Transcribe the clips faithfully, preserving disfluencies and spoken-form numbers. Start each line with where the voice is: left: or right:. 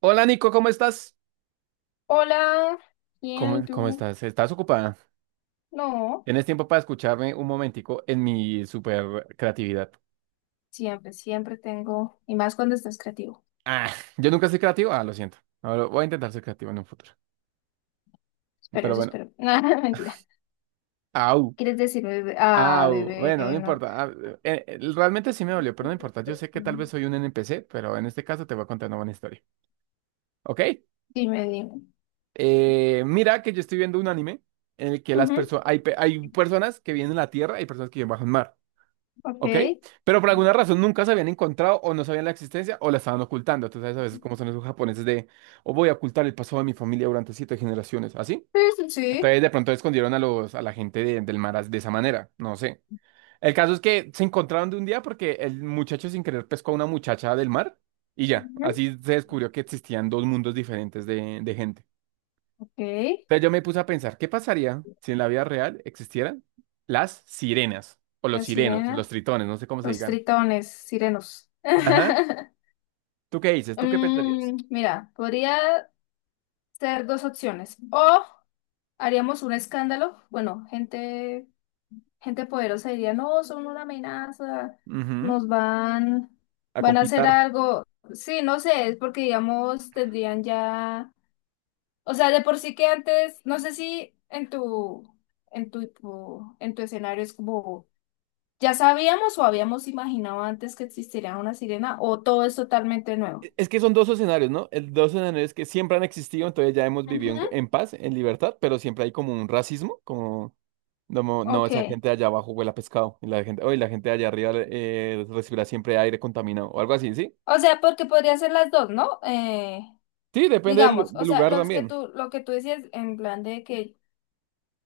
right: Hola Nico, ¿cómo estás?
left: Hola, bien, ¿y
right: ¿Cómo, cómo
left: tú?
right: estás? ¿Estás ocupada?
left: No,
right: ¿Tienes tiempo para escucharme un momentico en mi super creatividad?
left: siempre, siempre tengo, y más cuando estás creativo.
right: Ah, yo nunca soy creativo. Ah, lo siento. Ahora voy a intentar ser creativo en un futuro.
left: Pero
right: Pero
left: eso
right: bueno,
left: espero. Nada, mentira.
right: au,
left: ¿Quieres decir bebé? Ah,
right: au.
left: bebé,
right: Bueno, no
left: no.
right: importa. Ah, eh, eh, realmente sí me dolió, pero no importa. Yo sé que tal vez soy un N P C, pero en este caso te voy a contar una buena historia. ¿Ok?
left: Dime, dime.
right: Eh, mira que yo estoy viendo un anime en el que las
left: Ujú,
right: personas, hay, pe- hay personas que vienen a la Tierra y personas que viven bajo el mar.
left: ok.
right: ¿Ok?
left: Sí,
right: Pero por alguna razón nunca se habían encontrado o no sabían la existencia o la estaban ocultando. Tú sabes a veces cómo son esos japoneses de, o voy a ocultar el pasado de mi familia durante siete generaciones, ¿así?
left: sí,
right: Entonces
left: sí.
right: de pronto escondieron a los, a la gente de- del mar as- de esa manera, no sé. El caso es que se encontraron de un día porque el muchacho sin querer pescó a una muchacha del mar y ya,
left: Ujú,
right: así se descubrió que existían dos mundos diferentes de, de gente.
left: ok.
right: Entonces yo me puse a pensar, ¿qué pasaría si en la vida real existieran las sirenas o los
left: La
right: sirenos, los
left: sirena.
right: tritones, no sé cómo se
left: Los
right: digan?
left: tritones, sirenos.
right: Ajá. ¿Tú qué dices? ¿Tú qué pensarías?
left: Mm, mira, podría ser dos opciones. O haríamos un escándalo. Bueno, gente. Gente poderosa diría, no, son una amenaza,
right: Ujú.
left: nos van,
right: A
left: van a hacer
right: conquistar.
left: algo. Sí, no sé, es porque, digamos, tendrían ya, o sea, de por sí que antes, no sé si en tu, en tu, tu- en tu escenario es como, ya sabíamos o habíamos imaginado antes que existiría una sirena o todo es totalmente nuevo.
right: E- Es que son dos escenarios, ¿no? El dos escenarios que siempre han existido, entonces ya hemos vivido en, en
left: Ujú.
right: paz, en libertad, pero siempre hay como un racismo, como, no, no,
left: Ok.
right: esa gente de allá abajo huele a pescado, y la gente, oye, la gente de allá arriba eh, recibirá siempre aire contaminado, o algo así, ¿sí?
left: O sea, porque podría ser las dos, ¿no? Eh,
right: Sí, depende del,
left: digamos, o
right: del
left: sea,
right: lugar
left: los que
right: también.
left: tú, lo que tú decías en plan de que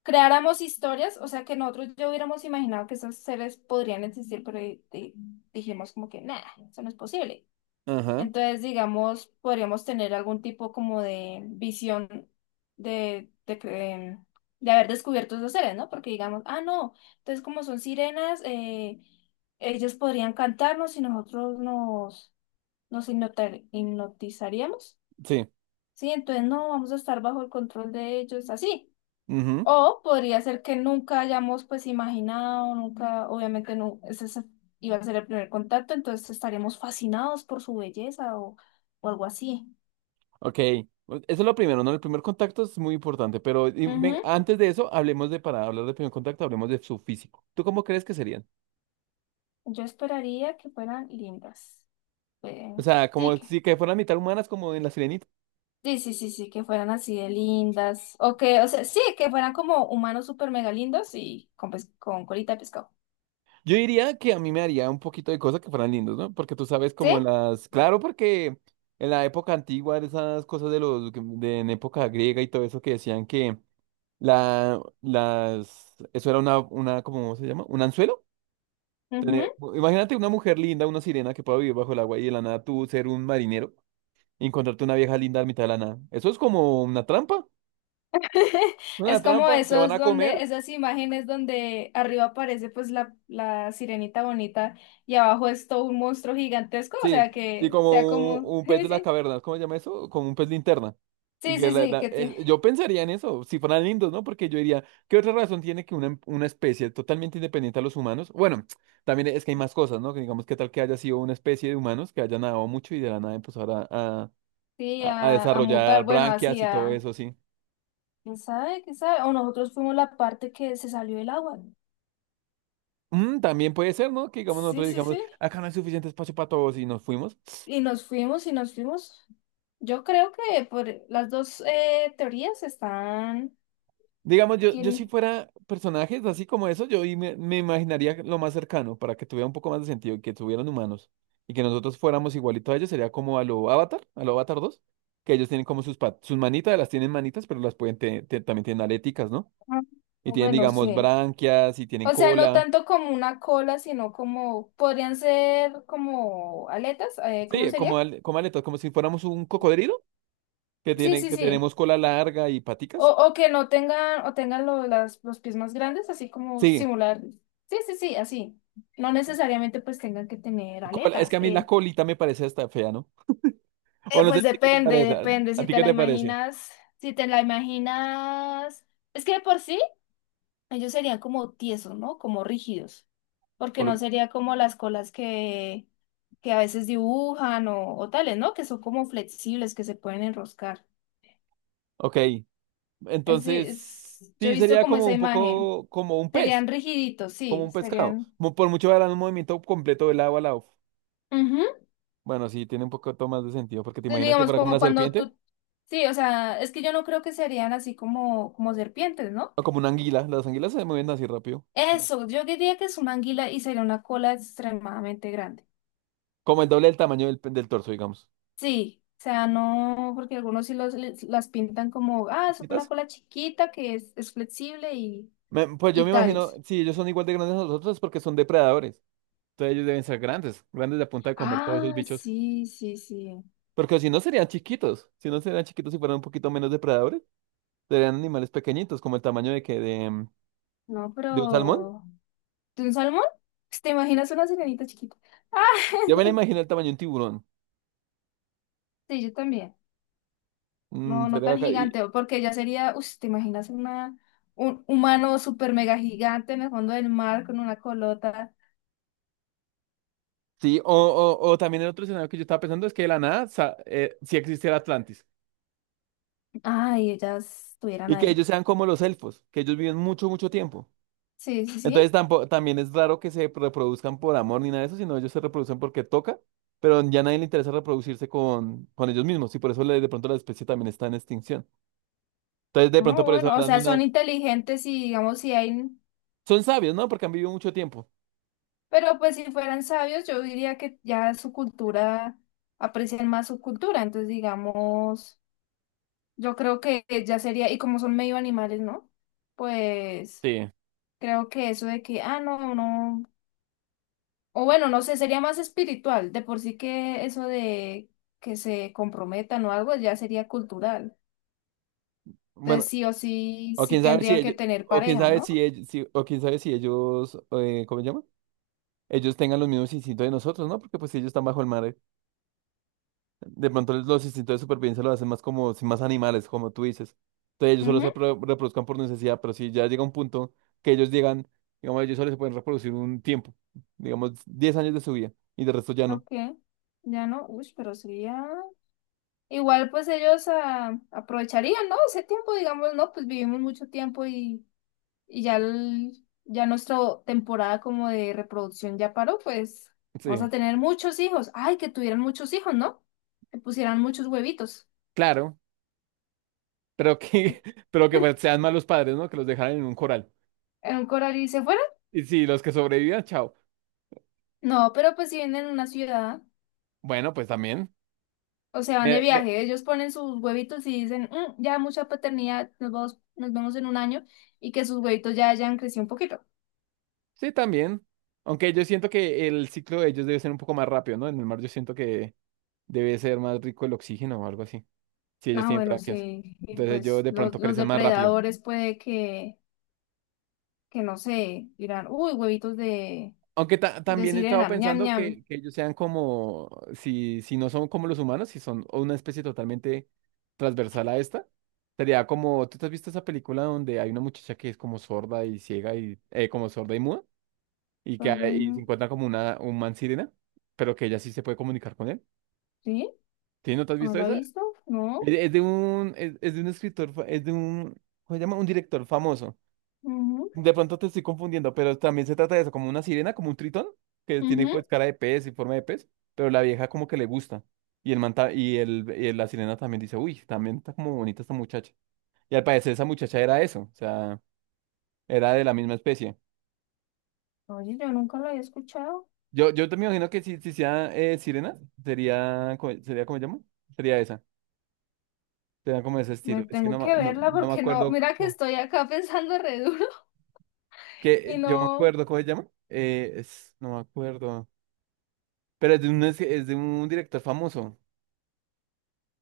left: creáramos historias, o sea, que nosotros ya hubiéramos imaginado que esos seres podrían existir, pero di- di- dijimos como que, nada, eso no es posible.
right: Ajá,
left: Entonces, digamos, podríamos tener algún tipo como de visión de, de, que, em, de haber descubierto esos seres, ¿no? Porque digamos, ah, no, entonces como son sirenas, eh, ellos podrían cantarnos y nosotros nos, nos hipnotar- hipnotizaríamos.
right: sí.
left: Sí, entonces no vamos a estar bajo el control de ellos, así.
right: Ujú.
left: O podría ser que nunca hayamos pues imaginado, nunca, obviamente no, ese es- iba a ser el primer contacto, entonces estaríamos fascinados por su belleza o, o algo así.
right: Ok. Eso es lo primero, ¿no? El primer contacto es muy importante, pero y ven,
left: Ujú.
right: antes de eso, hablemos de, para hablar de primer contacto, hablemos de su físico. ¿Tú cómo crees que sería?
left: Yo esperaría que fueran lindas. Eh,
right: O sea,
left: sí,
right: como
left: que,
right: si que fueran mitad humanas como en La Sirenita.
left: sí, sí, sí, sí, que fueran así de lindas. O que, o sea, sí, que fueran como humanos súper mega lindos y con, pes- con colita de pescado.
right: Yo diría que a mí me haría un poquito de cosas que fueran lindos, ¿no? Porque tú sabes como
left: ¿Sí?
right: en las. Claro, porque en la época antigua, esas cosas de los, de en época griega y todo eso que decían que la, las. Eso era una... una ¿cómo se llama? ¿Un anzuelo? Tener- Imagínate una mujer linda, una sirena que pueda vivir bajo el agua y de la nada tú ser un marinero y encontrarte una vieja linda a mitad de la nada. Eso es como una trampa. Una
left: Es como
right: trampa. Te van
left: esos
right: a comer.
left: donde, esas imágenes donde arriba aparece pues la, la sirenita bonita y abajo es todo un monstruo gigantesco, o
right: Sí,
left: sea
right: sí,
left: que sea
right: como
left: como,
right: un, un pez
left: sí,
right: de las
left: sí,
right: cavernas, ¿cómo se llama eso? Como un pez linterna. Y
left: sí,
right: que
left: sí,
right: la-
left: sí,
right: la-
left: que te-
right: eh, yo pensaría en eso, si fueran lindos, ¿no? Porque yo diría, ¿qué otra razón tiene que una, una especie totalmente independiente a los humanos? Bueno, también es que hay más cosas, ¿no? Que digamos, ¿qué tal que haya sido una especie de humanos que haya nadado mucho y de la nada empezara a,
left: sí,
right: a, a a
left: a, a mutar,
right: desarrollar
left: bueno,
right: branquias
left: así
right: y todo
left: a,
right: eso, ¿sí?
left: ¿quién sabe? ¿Quién sabe? O nosotros fuimos la parte que se salió del agua.
right: Mm, también puede ser, ¿no? Que digamos,
left: Sí,
right: nosotros
left: sí,
right: digamos,
left: sí.
right: acá no hay suficiente espacio para todos y nos fuimos.
left: Y nos fuimos y nos fuimos. Yo creo que por las dos eh, teorías están,
right: Digamos, yo, yo si
left: tienen,
right: fuera personajes así como eso, yo y me, me imaginaría lo más cercano para que tuviera un poco más de sentido, y que tuvieran humanos y que nosotros fuéramos igualitos a ellos, sería como a lo Avatar, a lo Avatar dos que ellos tienen como sus, pa- sus manitas, las tienen manitas, pero las pueden, te- te- también tienen aléticas, ¿no?
left: ah,
right: Y tienen,
left: bueno,
right: digamos,
left: sí.
right: branquias y tienen
left: O sea, no
right: cola.
left: tanto como una cola, sino como, podrían ser como aletas, eh, ¿cómo
right: Sí, como,
left: sería?
right: al- como aletas, como si fuéramos un cocodrilo, que
left: Sí,
right: tiene,
left: sí,
right: que
left: sí.
right: tenemos cola larga y
left: O,
right: paticas.
left: o que no tengan, o tengan lo- las, los pies más grandes, así como
right: Sí,
left: simular. Sí, sí, sí, así. No necesariamente pues tengan que tener
right: cola- es que
left: aletas.
right: a mí la
left: eh.
right: colita me parece hasta fea, ¿no?
left: Eh,
right: O no sé,
left: pues
right: ¿a ti qué te
left: depende,
right: parece?
left: depende,
right: ¿A
left: si
right: ti
left: te
right: qué
left: la
right: te parece?
left: imaginas, si te la imaginas. Es que de por sí ellos serían como tiesos, ¿no? Como rígidos, porque no sería como las colas que, que a veces dibujan o, o tales, ¿no? Que son como flexibles, que se pueden enroscar.
right: Ok,
left: Así
right: entonces
left: es- yo he
right: sí
left: visto
right: sería
left: como
right: como
left: esa
right: un
left: imagen.
right: poco como un pez,
left: Serían rigiditos,
right: como
left: sí,
right: un pescado.
left: serían...
right: Mo- Por mucho harán un movimiento completo del agua al lado.
left: Ujú.
right: Bueno, sí, tiene un poco más de sentido, porque te
left: Entonces,
right: imaginas que
left: digamos,
right: fuera como una
left: como cuando
right: serpiente
left: tú... Sí, o sea, es que yo no creo que serían así como, como serpientes, ¿no?
right: o como una anguila. Las anguilas se mueven así rápido,
left: Eso, yo diría que es una anguila y sería una cola extremadamente grande.
right: como el doble del tamaño del, pe- del torso, digamos.
left: Sí, o sea, no, porque algunos sí los, les- las pintan como, ah, es una
right: Chiquitas.
left: cola chiquita que es, es flexible y,
right: Me- pues yo
left: y
right: me imagino,
left: tales.
right: si ellos son igual de grandes a nosotros, es porque son depredadores. Entonces ellos deben ser grandes, grandes de a punta de comer todos esos
left: Ah,
right: bichos.
left: sí, sí, sí.
right: Porque si no serían chiquitos, si no serían chiquitos y fueran un poquito menos depredadores, serían animales pequeñitos, como el tamaño de que de.
left: No,
right: ¿De un salmón?
left: pero... ¿De un salmón? Pues, ¿te imaginas una sirenita chiquita? Ah,
right: Yo me la imagino el tamaño de un tiburón.
left: sí, yo también.
right: Mm,
left: No, no
right: sería
left: tan
right: bacán. Y,
left: gigante, porque ya sería, uff, ¿te imaginas una, un humano super mega gigante en el fondo del mar con una colota?
right: sí, o, o, o también el otro escenario que yo estaba pensando es que de la nada sa- eh, sí existe el Atlantis.
left: Ay, ellas estuvieran
right: Y que
left: ahí.
right: ellos sean como los elfos, que ellos viven mucho, mucho tiempo.
left: Sí, sí,
right: Entonces
left: sí.
right: tampoco, también es raro que se reproduzcan por amor ni nada de eso, sino ellos se reproducen porque toca, pero ya nadie le interesa reproducirse con, con ellos mismos. Y por eso le- de pronto la especie también está en extinción. Entonces de pronto
left: Ah,
right: por eso
left: bueno, o
right: hablan
left: sea, son
right: una.
left: inteligentes y digamos si hay,
right: Son sabios, ¿no? Porque han vivido mucho tiempo.
left: pero pues si fueran sabios, yo diría que ya su cultura, aprecian más su cultura, entonces digamos, yo creo que ya sería, y como son medio animales, ¿no? Pues
right: Sí.
left: creo que eso de que, ah, no, no, o bueno, no sé, sería más espiritual, de por sí que eso de que se comprometan o algo ya sería cultural,
right: Bueno,
left: entonces sí o sí,
right: o
left: sí
right: quién sabe si
left: tendrían que
right: ellos,
left: tener
right: o quién
left: pareja,
right: sabe si
left: ¿no?
right: ellos, si- o quién sabe si ellos, eh, ¿cómo se llama? Ellos tengan los mismos instintos de nosotros, ¿no? Porque pues si ellos están bajo el mar, eh, de pronto les- los instintos de supervivencia lo hacen más como, sin más animales, como tú dices. Entonces ellos solo se
left: Ujú,
right: pro- reproduzcan por necesidad, pero si ya llega un punto que ellos llegan, digamos, ellos solo se pueden reproducir un tiempo, digamos, diez años de su vida, y de resto ya no.
left: ok. Ya no, uy, pero sería. Igual pues ellos ah, aprovecharían, ¿no? Ese tiempo, digamos, ¿no? Pues vivimos mucho tiempo y, y ya, el- ya nuestra temporada como de reproducción ya paró, pues
right: Sí,
left: vamos a tener muchos hijos. Ay, que tuvieran muchos hijos, ¿no? Que pusieran muchos huevitos
right: claro, pero que, pero que pues, sean malos padres, ¿no? Que los dejaran en un coral.
left: en un coral y se fueran.
right: Y si los que sobrevivan, chao.
left: No, pero pues si vienen a una ciudad
right: Bueno, pues también.
left: o se van de viaje, ellos ponen sus huevitos y dicen, "Mm, ya mucha paternidad, nos vamos, nos vemos en un año y que sus huevitos ya hayan crecido un poquito".
right: Sí, también. Aunque yo siento que el ciclo de ellos debe ser un poco más rápido, ¿no? En el mar yo siento que debe ser más rico el oxígeno o algo así. Si ellos
left: Ah,
right: tienen
left: bueno,
right: branquias.
left: sí. Y
right: Entonces ellos
left: pues
right: de pronto
left: los, los
right: crecen más rápido.
left: depredadores puede que, que no sé, dirán, uy, huevitos de,
right: Aunque ta-
left: de
right: también he estado
left: sirena, ñam,
right: pensando
left: ñam.
right: que, que ellos sean como, si, si, no son como los humanos, si son una especie totalmente transversal a esta, sería como, ¿tú te has visto esa película donde hay una muchacha que es como sorda y ciega y, eh, como sorda y muda? Y que hay,
left: Perdón,
right: y se encuentra como una, un man sirena, pero que ella sí se puede comunicar con él.
left: ¿sí?
right: ¿Sí? ¿No te has
left: ¿No
right: visto
left: lo ha
right: esa?
left: visto?
right: Es,
left: No.
right: es de un, es, es de un escritor, fa- es de un, ¿cómo se llama? Un director famoso.
left: Ujú,
right: De pronto te estoy confundiendo, pero también se trata de eso, como una sirena, como un tritón, que tiene
left: ujú.
right: pues cara de pez y forma de pez, pero la vieja como que le gusta. Y el manta y el, y la sirena también dice, uy, también está como bonita esta muchacha. Y al parecer esa muchacha era eso, o sea, era de la misma especie.
left: Oye, yo nunca la había escuchado.
right: Yo, yo te me imagino que si, si sea eh, sirena, sería, co- sería, ¿cómo se llama? Sería esa, sería como ese
left: Me
right: estilo. Es que
left: tengo
right: no, ma-
left: que
right: no,
left: verla
right: no me
left: porque no,
right: acuerdo.
left: mira que estoy acá pensando re duro y
right: Que yo me
left: no.
right: acuerdo, ¿cómo se llama? Eh, es, no me acuerdo. Pero es de un, es, es de un director famoso.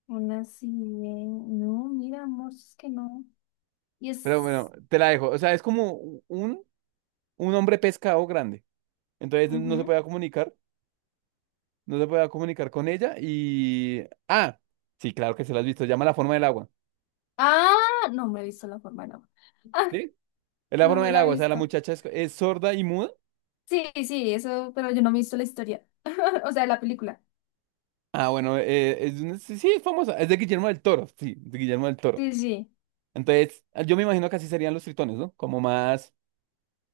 left: Una sirena. No, mira, amor, es que no. Y
right: Pero
left: es.
right: bueno, te la dejo. O sea, es como un, un hombre pescado grande. Entonces no se
left: Ujú.
right: podía comunicar. No se podía comunicar con ella. Y. Ah, sí, claro que se la has visto. Se llama La forma del agua.
left: Ah, no me he visto la forma, no. Ah,
right: ¿Sí? Es la
left: no
right: forma
left: me
right: del
left: la he
right: agua. O sea, la
left: visto.
right: muchacha es, es sorda y muda.
left: Sí, sí, eso, pero yo no me he visto la historia, o sea, la película.
right: Ah, bueno, eh, es, un, sí, sí, es famosa. Es de Guillermo del Toro. Sí, de Guillermo del Toro.
left: Sí, sí,
right: Entonces, yo me imagino que así serían los tritones, ¿no? Como más.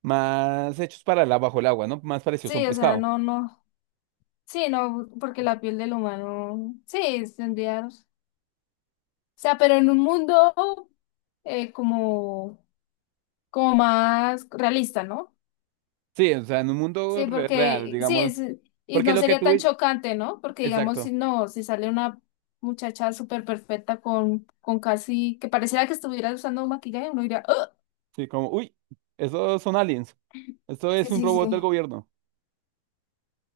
right: Más hechos para la, bajo el agua, ¿no? Más parecidos a un
left: sí, o sea,
right: pescado.
left: no, no, sí, no, porque la piel del humano, sí, tendría, o sea, pero en un mundo eh, como, como más realista, ¿no?
right: Sí, o sea, en un mundo
left: Sí,
right: re- real,
left: porque, sí,
right: digamos.
left: es- y
right: Porque
left: no
right: lo que
left: sería
right: tú.
left: tan chocante, ¿no? Porque digamos,
right: Exacto.
left: si no, si sale una muchacha súper perfecta con, con casi, que pareciera que estuviera usando un maquillaje, uno diría, "Ugh".
right: Sí, como, uy, esos son aliens. Esto
left: Sí,
right: es
left: sí,
right: un
left: sí,
right: robot del
left: sí,
right: gobierno.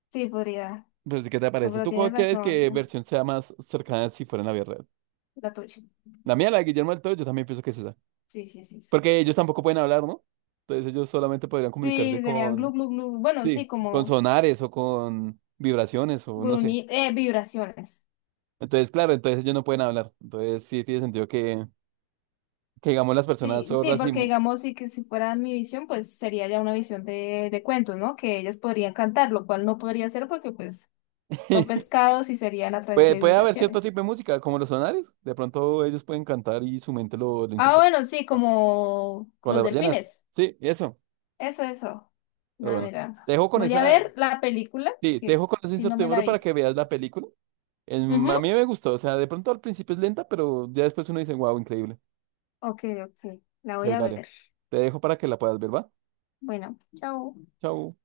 left: sí, podría,
right: Pero sí, ¿qué te
left: no,
right: parece?
left: pero
right: ¿Tú
left: tiene
right: cuál crees
left: razón.
right: que versión sea más cercana si fuera en la vida real?
left: La tuya.
right: La mía, la de Guillermo del Toro, yo también pienso que es esa.
left: Sí, sí, sí. Sí,
right: Porque ellos tampoco pueden hablar, ¿no? Entonces ellos solamente podrían comunicarse
left: sí, serían glu,
right: con,
left: glu, glu. Bueno,
right: sí,
left: sí,
right: con
left: como
right: sonares o con vibraciones o no sé.
left: gruñi, eh, vibraciones.
right: Entonces, claro, entonces ellos no pueden hablar. Entonces sí tiene sentido que digamos las personas
left: Sí, sí,
right: sordas y.
left: porque
right: mu-
left: digamos, sí que si fuera mi visión, pues sería ya una visión de, de cuentos, ¿no? Que ellas podrían cantar, lo cual no podría ser porque pues son pescados y serían a través
right: Puede,
left: de
right: puede haber cierto
left: vibraciones.
right: tipo de música, como los sonares. De pronto ellos pueden cantar y su mente lo, lo
left: Ah,
right: interpreta.
left: bueno, sí, como
right: Con
left: los
right: las ballenas.
left: delfines.
right: Sí, eso.
left: Eso, eso.
right: Pero
left: No,
right: bueno. Te
left: mira.
right: dejo con
left: Voy a
right: esa.
left: ver la película,
right: Sí, te
left: porque
right: dejo con esa
left: si no me
right: incertidumbre
left: la
right: para que
left: hizo.
right: veas la película. El,
left: Ujú.
right: a mí me gustó. O sea, de pronto al principio es lenta, pero ya después uno dice, wow, increíble.
left: Ok, ok. La voy
right: Pues
left: a
right: vale.
left: ver.
right: Te dejo para que la puedas ver, ¿va?
left: Bueno, chao.
right: Chao.